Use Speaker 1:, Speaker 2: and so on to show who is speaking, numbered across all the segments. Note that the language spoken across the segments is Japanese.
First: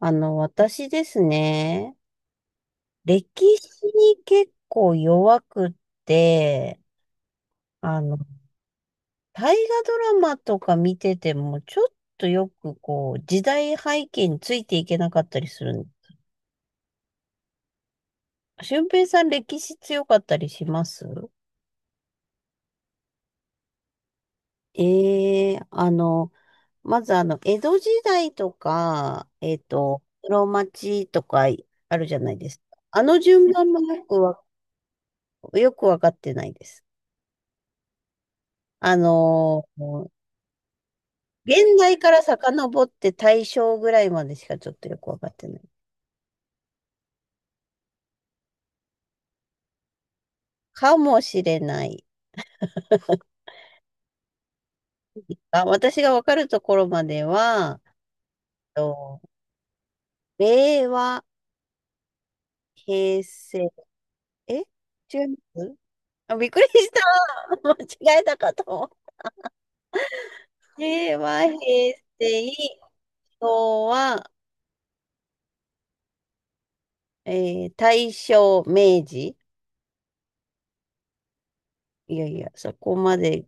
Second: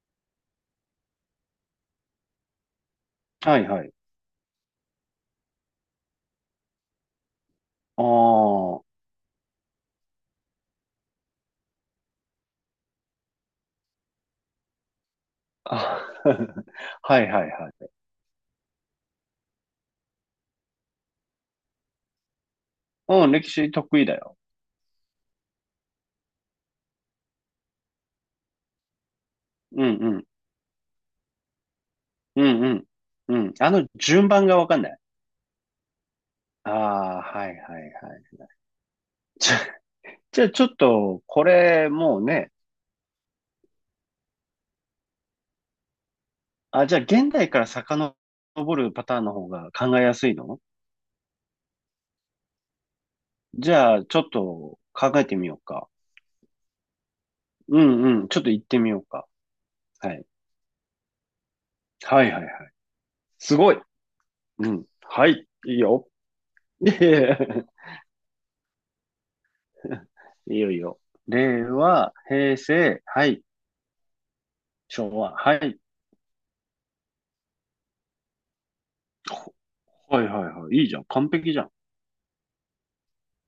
Speaker 1: 私ですね、歴
Speaker 2: はいは
Speaker 1: 史
Speaker 2: い。
Speaker 1: に結構弱くって、あ
Speaker 2: あ
Speaker 1: の、
Speaker 2: ー
Speaker 1: 大河ドラマとか見てても、ちょっとよくこう、時代背景についていけなかったりする。
Speaker 2: あ。はいはいはい。
Speaker 1: 俊平さん、歴史強かったりします？
Speaker 2: うん、歴史得意だよ。
Speaker 1: ええ、まず江戸時代とか、
Speaker 2: うんうん。
Speaker 1: 室町とかあるじゃない
Speaker 2: う
Speaker 1: です
Speaker 2: んう
Speaker 1: か。
Speaker 2: ん。
Speaker 1: あの
Speaker 2: う
Speaker 1: 順
Speaker 2: ん。
Speaker 1: 番
Speaker 2: あ
Speaker 1: も
Speaker 2: の、順番がわかんない。
Speaker 1: よくわかってないで
Speaker 2: あ
Speaker 1: す。
Speaker 2: あ、はいはいはい。
Speaker 1: あ
Speaker 2: じゃ、
Speaker 1: の、
Speaker 2: じゃあちょっと、こ
Speaker 1: 現
Speaker 2: れ、
Speaker 1: 代か
Speaker 2: も
Speaker 1: ら
Speaker 2: うね。
Speaker 1: 遡って大正ぐらいまでしかちょっとよくわかってない。
Speaker 2: あ、じゃあ現代から遡るパターンの方が考えやすいの？
Speaker 1: かもしれない
Speaker 2: じゃあ、ちょっと考えてみよ
Speaker 1: が。あ、
Speaker 2: うか。
Speaker 1: 私がわかるところまで
Speaker 2: う
Speaker 1: は、
Speaker 2: んうん。ちょっと行ってみよう
Speaker 1: と
Speaker 2: か。はい。
Speaker 1: 令和、
Speaker 2: はいはいはい。
Speaker 1: 平
Speaker 2: す
Speaker 1: 成、
Speaker 2: ごい。
Speaker 1: え、
Speaker 2: うん。
Speaker 1: 違
Speaker 2: は
Speaker 1: い
Speaker 2: い。
Speaker 1: ま
Speaker 2: い
Speaker 1: す。
Speaker 2: いよ。
Speaker 1: あ、びっくり
Speaker 2: い
Speaker 1: し
Speaker 2: えい
Speaker 1: た。
Speaker 2: え。
Speaker 1: 間違えたかと思
Speaker 2: いいよいい
Speaker 1: う。
Speaker 2: よ。
Speaker 1: 令和、平
Speaker 2: 令和、
Speaker 1: 成、
Speaker 2: 平成、はい、
Speaker 1: 昭和、
Speaker 2: 昭和、はい。
Speaker 1: え大正、明治。
Speaker 2: ほはいはいはい。いいじゃん。完璧じゃん。
Speaker 1: いやいや、そこまで、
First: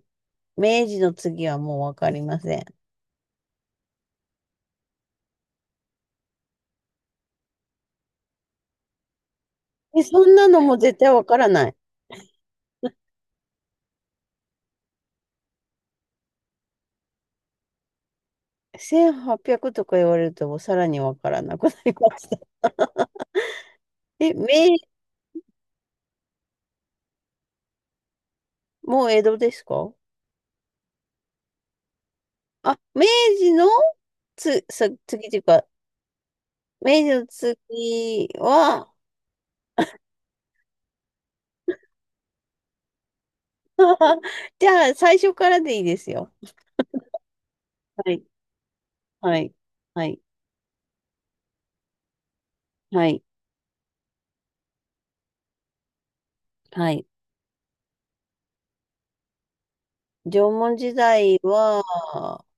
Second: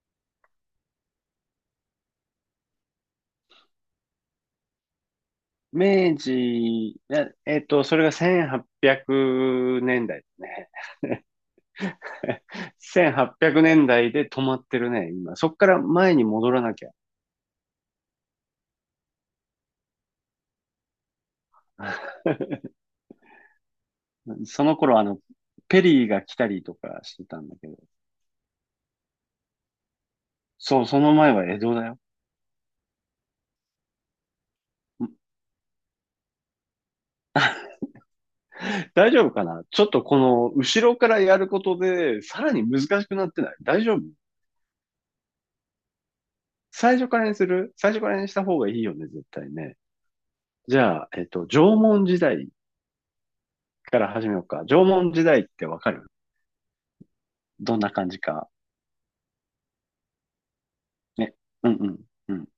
Speaker 1: 明治の次はもうわかりません。
Speaker 2: 明治、それが1800年
Speaker 1: え、そ
Speaker 2: 代
Speaker 1: んな
Speaker 2: ねんだい
Speaker 1: の
Speaker 2: ね。
Speaker 1: も絶対わからない。
Speaker 2: 1800年代で止まってるね、今。そっから前に戻らなきゃ。
Speaker 1: 1800とか言われるともうさらにわからなくなりま した。え、明、
Speaker 2: その頃、あの、ペリーが来たりとかしてたんだけど。
Speaker 1: もう江戸ですか？
Speaker 2: そう、その前は江戸だよ。
Speaker 1: あ、明治の次というか、明治の次は、
Speaker 2: 大丈夫かな、ちょっとこの、後ろからやることで、さらに難しくなってない？大丈夫？
Speaker 1: じゃあ最初からでいいですよ。
Speaker 2: 最初か
Speaker 1: は
Speaker 2: ら
Speaker 1: い、
Speaker 2: にした方がいいよね、絶
Speaker 1: は
Speaker 2: 対
Speaker 1: い、
Speaker 2: ね。
Speaker 1: はい、
Speaker 2: じゃあ、縄文時代
Speaker 1: はい、
Speaker 2: から始めようか。縄文時代ってわかる？
Speaker 1: はい。
Speaker 2: どんな感じか。
Speaker 1: 縄文時
Speaker 2: ね。
Speaker 1: 代
Speaker 2: うん
Speaker 1: は、
Speaker 2: うん。うん。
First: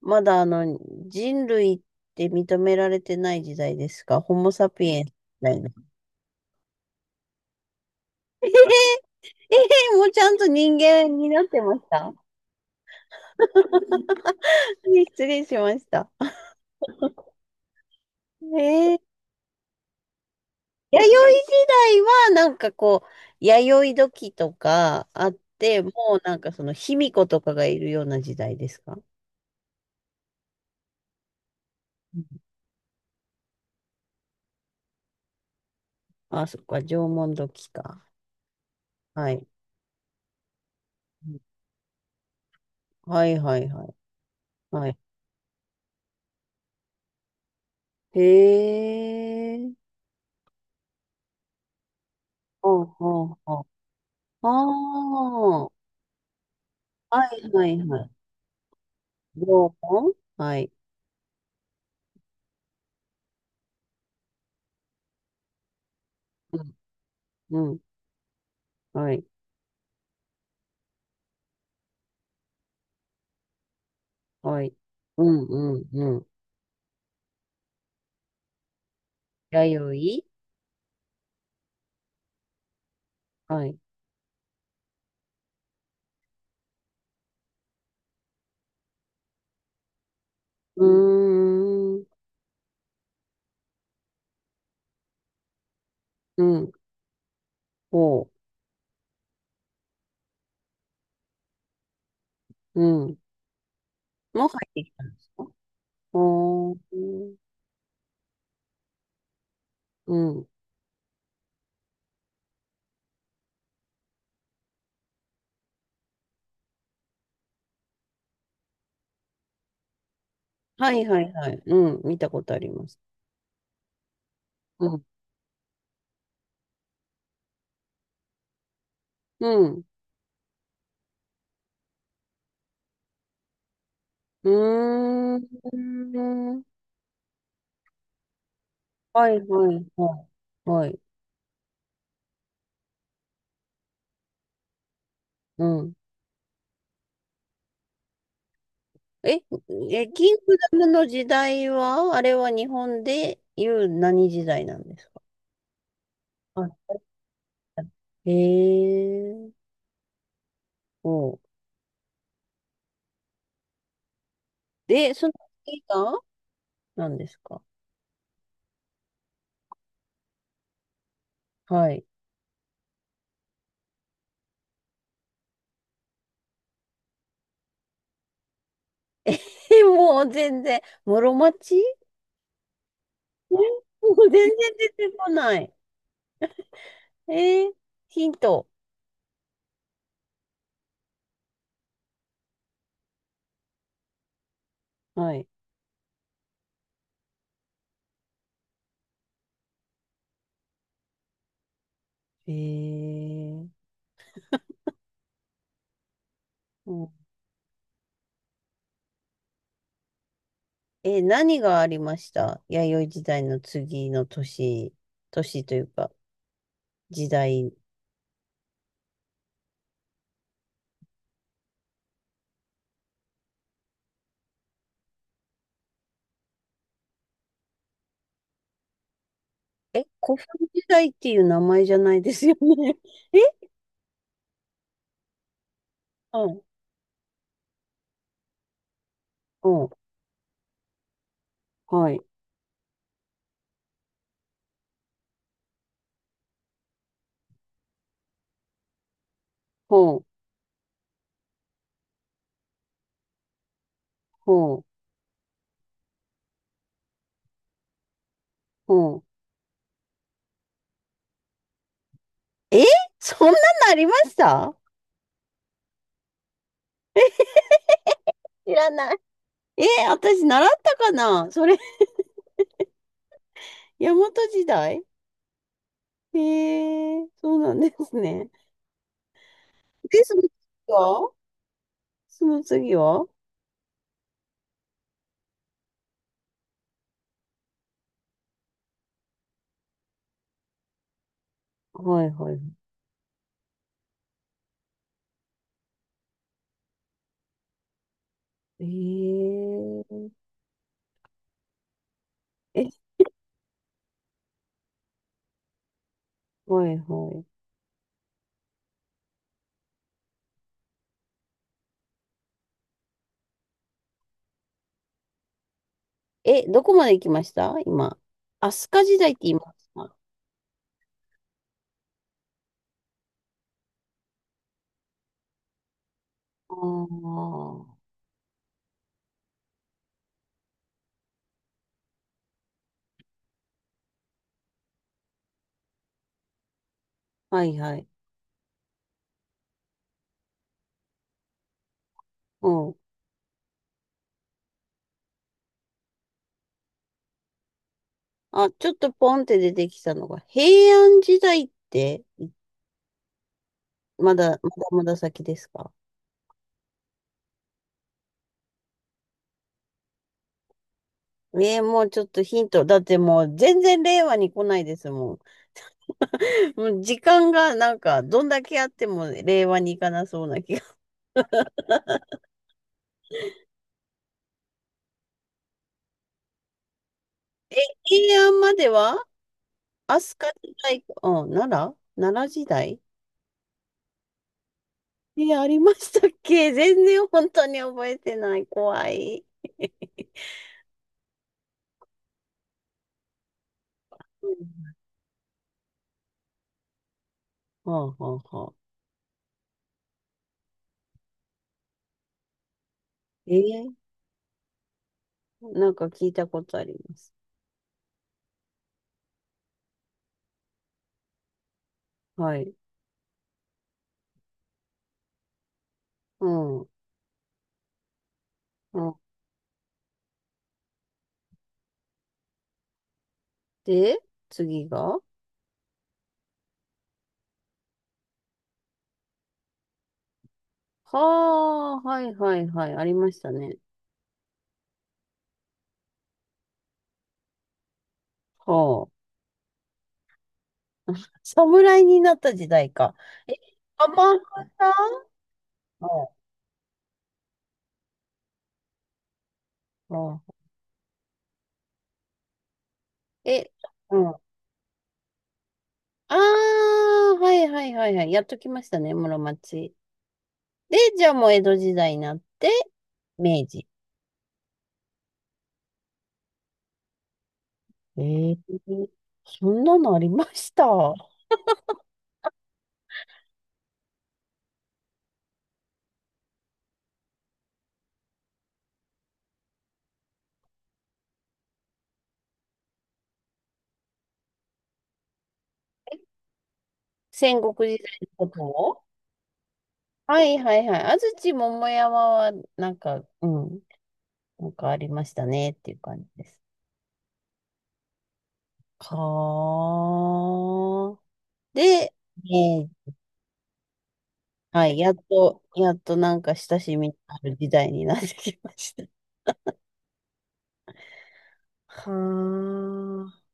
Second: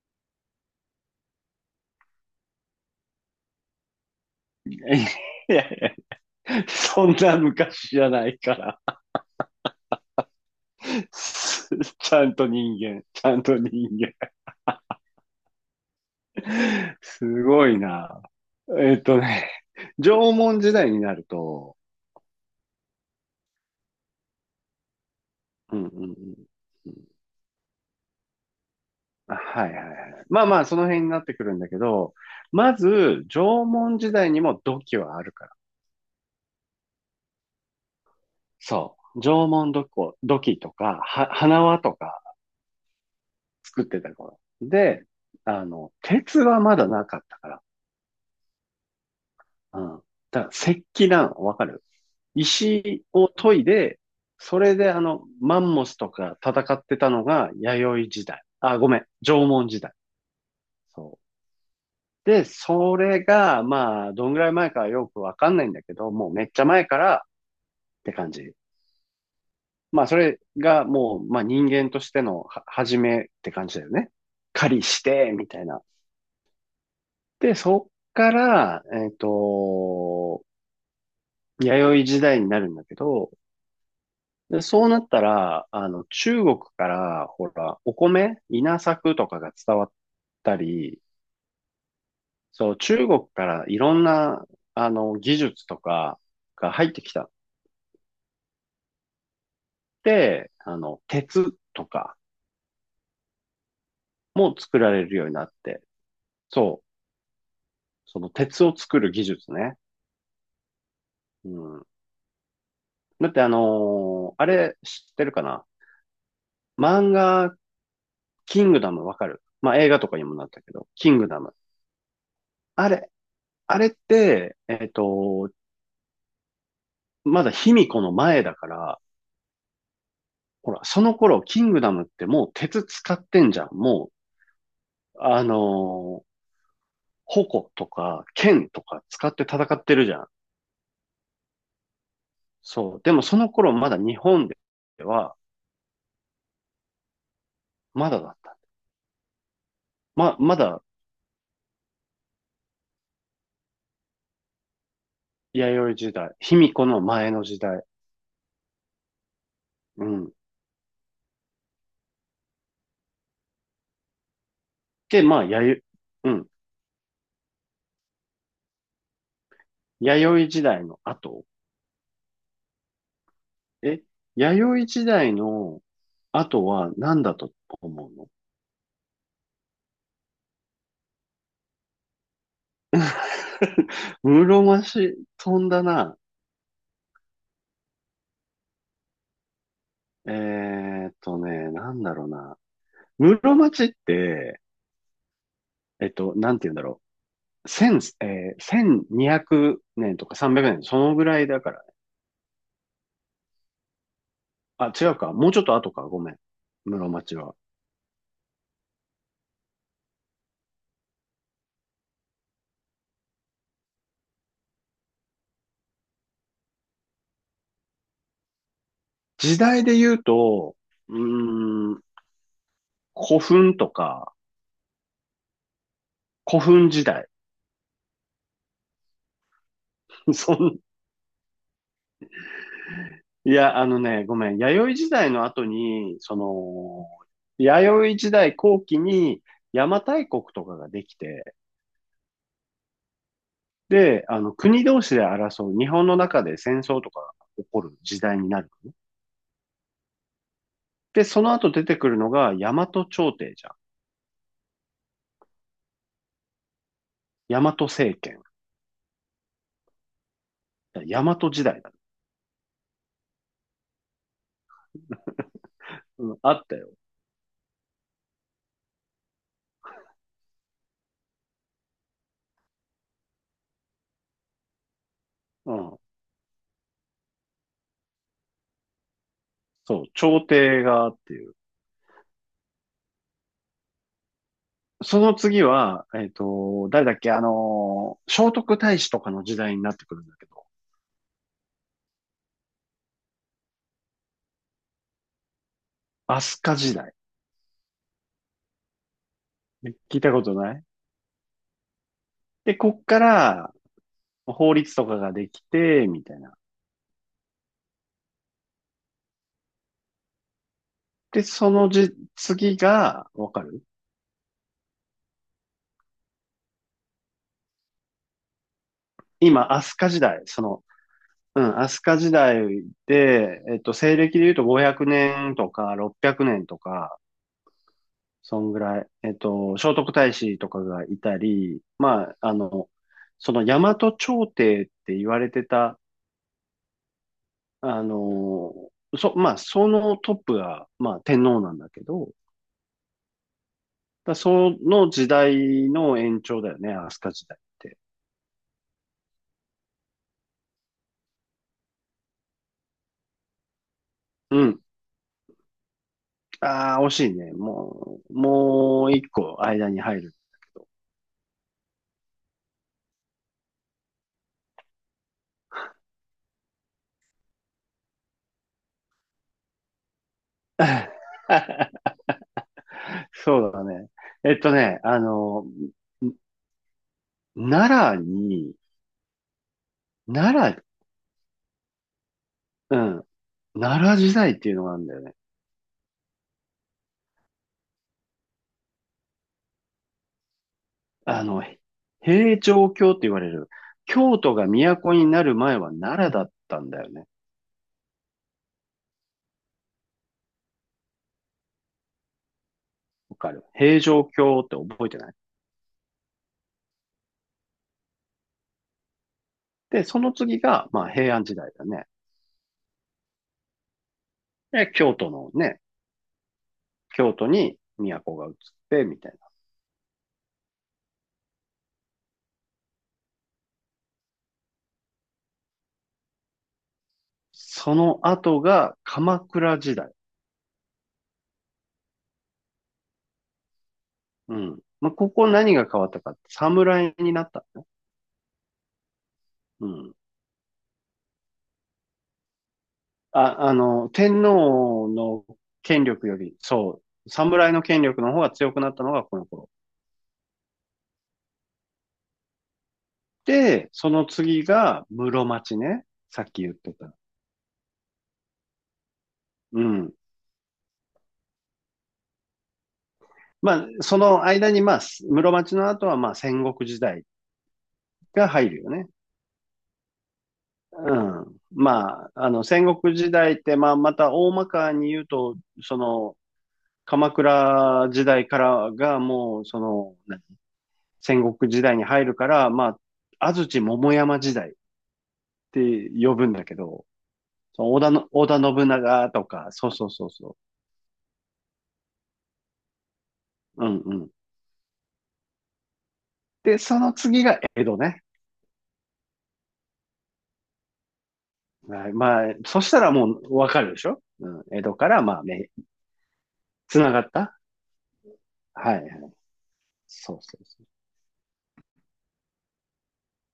Speaker 1: まだ人類って認められてない時代ですか？ホモ サ
Speaker 2: い
Speaker 1: ピエンスみたい
Speaker 2: や
Speaker 1: な。
Speaker 2: いや、 そんな昔じゃない
Speaker 1: えへへ
Speaker 2: から。
Speaker 1: えへへもうちゃんと人 間になって
Speaker 2: す
Speaker 1: ました？
Speaker 2: ちゃんと人間。ちゃんと人間。
Speaker 1: 失礼しました。
Speaker 2: すごいな。
Speaker 1: え
Speaker 2: え
Speaker 1: ー、
Speaker 2: っとね、縄文時代
Speaker 1: 弥
Speaker 2: に
Speaker 1: 生
Speaker 2: なる
Speaker 1: 時
Speaker 2: と、
Speaker 1: 代はなんかこう、弥生時とかあっ
Speaker 2: う
Speaker 1: て、
Speaker 2: ん
Speaker 1: も
Speaker 2: う
Speaker 1: うなん
Speaker 2: ん
Speaker 1: かその
Speaker 2: う
Speaker 1: 卑
Speaker 2: ん。
Speaker 1: 弥呼とかがいるような時代ですか？
Speaker 2: はいはいはい。まあまあ、その辺になってくるんだけど、
Speaker 1: うん、
Speaker 2: まず、縄文時代にも土器はあるから。
Speaker 1: あ、そっか、縄文時か。
Speaker 2: そう。
Speaker 1: はい。
Speaker 2: 縄文土器、土器とか、は、
Speaker 1: うん、
Speaker 2: 花輪とか
Speaker 1: はいはい
Speaker 2: 作
Speaker 1: は
Speaker 2: っ
Speaker 1: い。
Speaker 2: てた頃。
Speaker 1: はい。
Speaker 2: で、あの、鉄はまだなかったから。
Speaker 1: へえ。
Speaker 2: うん。だから石器なの、わかる？
Speaker 1: ほう
Speaker 2: 石
Speaker 1: ほ
Speaker 2: を
Speaker 1: うほ
Speaker 2: 研い
Speaker 1: う。
Speaker 2: で、それであ
Speaker 1: あ
Speaker 2: の、マ
Speaker 1: あ。
Speaker 2: ンモスとか戦ってた
Speaker 1: は
Speaker 2: の
Speaker 1: い
Speaker 2: が
Speaker 1: はいは
Speaker 2: 弥生
Speaker 1: い。
Speaker 2: 時代。あ、ごめん、縄文
Speaker 1: 縄
Speaker 2: 時代。
Speaker 1: 文、はい。
Speaker 2: そう。で、それが、まあ、どんぐらい前かよくわかんないんだけど、もうめっち
Speaker 1: う
Speaker 2: ゃ
Speaker 1: ん。
Speaker 2: 前からっ
Speaker 1: うん。
Speaker 2: て感じ。
Speaker 1: はい。
Speaker 2: まあ、それがもう、まあ、人間としてのは始めって感じだよね。
Speaker 1: はい。
Speaker 2: 狩りし
Speaker 1: う
Speaker 2: て、
Speaker 1: ん
Speaker 2: みたい
Speaker 1: う
Speaker 2: な。
Speaker 1: んうん。
Speaker 2: で、そっから、
Speaker 1: 弥
Speaker 2: 弥生時代になるんだけど、
Speaker 1: 生、はい。
Speaker 2: で、そうなったら、あの、中国から、ほら、お米、稲作とかが伝わった
Speaker 1: う
Speaker 2: り、
Speaker 1: ーん。
Speaker 2: そう、中国からいろんな、あの、技術とか
Speaker 1: うん。
Speaker 2: が入ってきた
Speaker 1: おう。
Speaker 2: って、あの、鉄とか
Speaker 1: うん。もう
Speaker 2: も
Speaker 1: 入っ
Speaker 2: 作
Speaker 1: てき
Speaker 2: ら
Speaker 1: た
Speaker 2: れ
Speaker 1: ん
Speaker 2: る
Speaker 1: で
Speaker 2: よう
Speaker 1: す
Speaker 2: に
Speaker 1: か？
Speaker 2: なって、
Speaker 1: おー。
Speaker 2: そう、その鉄を作る技術ね。
Speaker 1: うん。
Speaker 2: うん。だってあれ知ってるかな？漫画、キングダムわかる？まあ映画とかにもなったけど、
Speaker 1: はい
Speaker 2: キン
Speaker 1: は
Speaker 2: グ
Speaker 1: い
Speaker 2: ダ
Speaker 1: は
Speaker 2: ム。
Speaker 1: い。うん。見たことありま
Speaker 2: あ
Speaker 1: す。
Speaker 2: れ、あれって、
Speaker 1: うん。
Speaker 2: まだ卑弥呼の前だから、
Speaker 1: うん。
Speaker 2: ほら、その頃、キングダムってもう鉄使ってんじゃん。も
Speaker 1: う
Speaker 2: う、
Speaker 1: ーん。
Speaker 2: 矛とか剣とか使
Speaker 1: は
Speaker 2: って
Speaker 1: い
Speaker 2: 戦
Speaker 1: は
Speaker 2: っ
Speaker 1: い
Speaker 2: てるじ
Speaker 1: は
Speaker 2: ゃん。
Speaker 1: い。はい。
Speaker 2: そう。でもその頃まだ日本では、
Speaker 1: うん。
Speaker 2: まだだった。
Speaker 1: え、え、キン
Speaker 2: ま、
Speaker 1: グ
Speaker 2: ま
Speaker 1: ダ
Speaker 2: だ、
Speaker 1: ムの時代は、あれは日本でいう何時代なんですか？
Speaker 2: 弥生時代、卑弥呼
Speaker 1: は
Speaker 2: の前の時代。
Speaker 1: い。へえ。
Speaker 2: うん。
Speaker 1: おう。で、
Speaker 2: で、
Speaker 1: その
Speaker 2: まあ、
Speaker 1: 次
Speaker 2: 弥
Speaker 1: が
Speaker 2: 生、うん。
Speaker 1: 何ですか？
Speaker 2: 弥生時代の後。
Speaker 1: はい。
Speaker 2: え、弥生時代の後は何だと思うの？
Speaker 1: え、もう全然、室町、も う全然
Speaker 2: 室
Speaker 1: 出
Speaker 2: 町
Speaker 1: てこな
Speaker 2: 飛ん
Speaker 1: い。
Speaker 2: だな。
Speaker 1: えーヒント。
Speaker 2: えなんだろうな。室町って、
Speaker 1: はい。
Speaker 2: なんて言うんだろう。千、えー、1200年とか300年、そのぐらいだから、
Speaker 1: えー、
Speaker 2: あ、違うか。もうちょっと後か。ごめん。
Speaker 1: う
Speaker 2: 室
Speaker 1: ん。
Speaker 2: 町は。
Speaker 1: 何がありました？弥生時代の次の年、年というか、時代。
Speaker 2: 時代で言うと、うーん、古墳とか、古墳時代。
Speaker 1: え、古墳
Speaker 2: そん、
Speaker 1: 時代っていう名前じゃないですよね。
Speaker 2: い
Speaker 1: え。
Speaker 2: や、あのね、ごめん。弥生時代の後に、そ
Speaker 1: うん、
Speaker 2: の、弥生時代後期に
Speaker 1: う
Speaker 2: 邪
Speaker 1: ん、
Speaker 2: 馬台国とかができて、
Speaker 1: はい、
Speaker 2: で、あの、国同士で争う、日本の中で戦争とかが起こる時代になるのね。
Speaker 1: ほう、
Speaker 2: で、その後出てくるのが大和朝廷じゃん。
Speaker 1: ほう、
Speaker 2: 大和政権。
Speaker 1: ほう。
Speaker 2: 大和時代だね。
Speaker 1: え、そんなのありました？
Speaker 2: うん、あったよ。
Speaker 1: 知らない。え、私習ったかなそれ、大和時代？
Speaker 2: うん。
Speaker 1: へえ、そうなんですね。
Speaker 2: そう、
Speaker 1: で、
Speaker 2: 朝廷がっ
Speaker 1: は
Speaker 2: ていう。
Speaker 1: その次は
Speaker 2: その次は、誰だっけ、聖徳太子とかの時代になってくるんだけど、
Speaker 1: はいはい。
Speaker 2: 飛鳥時代。
Speaker 1: え、
Speaker 2: ね、聞いたことない？で、
Speaker 1: え、え、
Speaker 2: こっから法律とかができて、みたいな。
Speaker 1: はいは
Speaker 2: で、その次が、わかる？
Speaker 1: い。え、どこまで行きました今？飛鳥時代って言い
Speaker 2: 今、
Speaker 1: ます
Speaker 2: 飛鳥
Speaker 1: か？
Speaker 2: 時代、その、うん、飛鳥時代で、西暦で言うと500年とか600年
Speaker 1: あ
Speaker 2: とか、
Speaker 1: あ、
Speaker 2: そんぐらい。聖徳太子とかがいたり、まあ、あの、その大和朝廷って言われてた、
Speaker 1: はいは
Speaker 2: あ
Speaker 1: い。
Speaker 2: の、まあ、そのトップが、まあ、天皇なんだけど、
Speaker 1: うん。
Speaker 2: だその時代の延長だよね、飛鳥時代って。
Speaker 1: あ、ちょっとポンって出てきたのが、平安時代って、まだ
Speaker 2: うん。
Speaker 1: まだ先ですか？
Speaker 2: ああ、惜しいね。もう、もう一個間に入るんだけど。
Speaker 1: もうちょっとヒント。だってもう全然令和に来ないですもん。もう時間がなんか、どんだけあっても令和に行かなそうな気が。
Speaker 2: そうだね。えっとね、あの、ん奈良
Speaker 1: 平安
Speaker 2: に、
Speaker 1: までは飛鳥
Speaker 2: 奈
Speaker 1: 時
Speaker 2: 良、
Speaker 1: 代か、うん、奈良時
Speaker 2: う
Speaker 1: 代。
Speaker 2: ん。奈良時代っていうのがあるんだよね。
Speaker 1: え、ありましたっけ？全然本当に覚えてない。怖い。
Speaker 2: あの、平城京って言われる、京
Speaker 1: う
Speaker 2: 都が
Speaker 1: ん、
Speaker 2: 都になる前は奈良だったんだよね。
Speaker 1: はあはあはあ。
Speaker 2: わか
Speaker 1: え
Speaker 2: る？
Speaker 1: え、
Speaker 2: 平城京って覚えてない？
Speaker 1: なんか聞いたことあります。
Speaker 2: で、その次が、まあ、平安時代だね。
Speaker 1: はい。
Speaker 2: で、京都のね、
Speaker 1: うん。う
Speaker 2: 京都に都が移って、
Speaker 1: ん。
Speaker 2: みたいな。
Speaker 1: で、次が。
Speaker 2: その後が鎌倉時代。
Speaker 1: はあ、はいはいはい。ありましたね。
Speaker 2: うん。まあ、ここ何が変わったかって、侍になったのね。
Speaker 1: はあ。
Speaker 2: うん。
Speaker 1: 侍になった時代か。え、
Speaker 2: あ、あの、
Speaker 1: 鎌
Speaker 2: 天
Speaker 1: 倉、
Speaker 2: 皇の権力より、そう、侍の権力の方が強くなったのがこの頃。
Speaker 1: あ、え、
Speaker 2: で、そ
Speaker 1: う
Speaker 2: の
Speaker 1: ん。あ
Speaker 2: 次が室町ね。さっき言っ
Speaker 1: あ、
Speaker 2: てた。
Speaker 1: はいはいはいはい。やっときましたね、室
Speaker 2: う
Speaker 1: 町。
Speaker 2: ん。
Speaker 1: で、じゃあもう江戸時代になって、明
Speaker 2: ま
Speaker 1: 治。
Speaker 2: あ、その間に、まあ、室町の後は、まあ、戦国時代
Speaker 1: え
Speaker 2: が入る
Speaker 1: ー
Speaker 2: よね。
Speaker 1: そんなのありました？
Speaker 2: うん。まあ、あの、戦国時代って、まあ、また大まかに言うと、その、鎌倉時代からがもう、その、戦国時代に入るから、まあ、安土桃山時代って呼ぶんだけど、
Speaker 1: 戦国時代
Speaker 2: 織
Speaker 1: のこ
Speaker 2: 田
Speaker 1: と
Speaker 2: 信
Speaker 1: を？
Speaker 2: 長とか、そうそうそう
Speaker 1: はい
Speaker 2: そ
Speaker 1: はいはい。安土桃山は、なんか、うん、
Speaker 2: う。うんうん。
Speaker 1: なんかありましたねっていう感じです。
Speaker 2: で、その次が江戸ね。
Speaker 1: はあ。で、
Speaker 2: はい。まあ、そした
Speaker 1: ー
Speaker 2: らもうわかるでしょ？うん。江
Speaker 1: は
Speaker 2: 戸
Speaker 1: い、
Speaker 2: か
Speaker 1: やっ
Speaker 2: ら、まあ、
Speaker 1: と、やっとなんか親し
Speaker 2: つ
Speaker 1: み
Speaker 2: な
Speaker 1: の
Speaker 2: がっ
Speaker 1: ある
Speaker 2: た？
Speaker 1: 時代になってきま
Speaker 2: は
Speaker 1: し
Speaker 2: い
Speaker 1: た。
Speaker 2: はい。そうそうそ
Speaker 1: はあ。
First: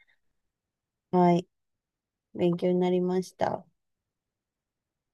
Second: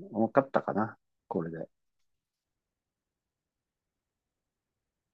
Speaker 2: う。わかったかな、
Speaker 1: は
Speaker 2: こ
Speaker 1: い。
Speaker 2: れで。
Speaker 1: 勉強になりました。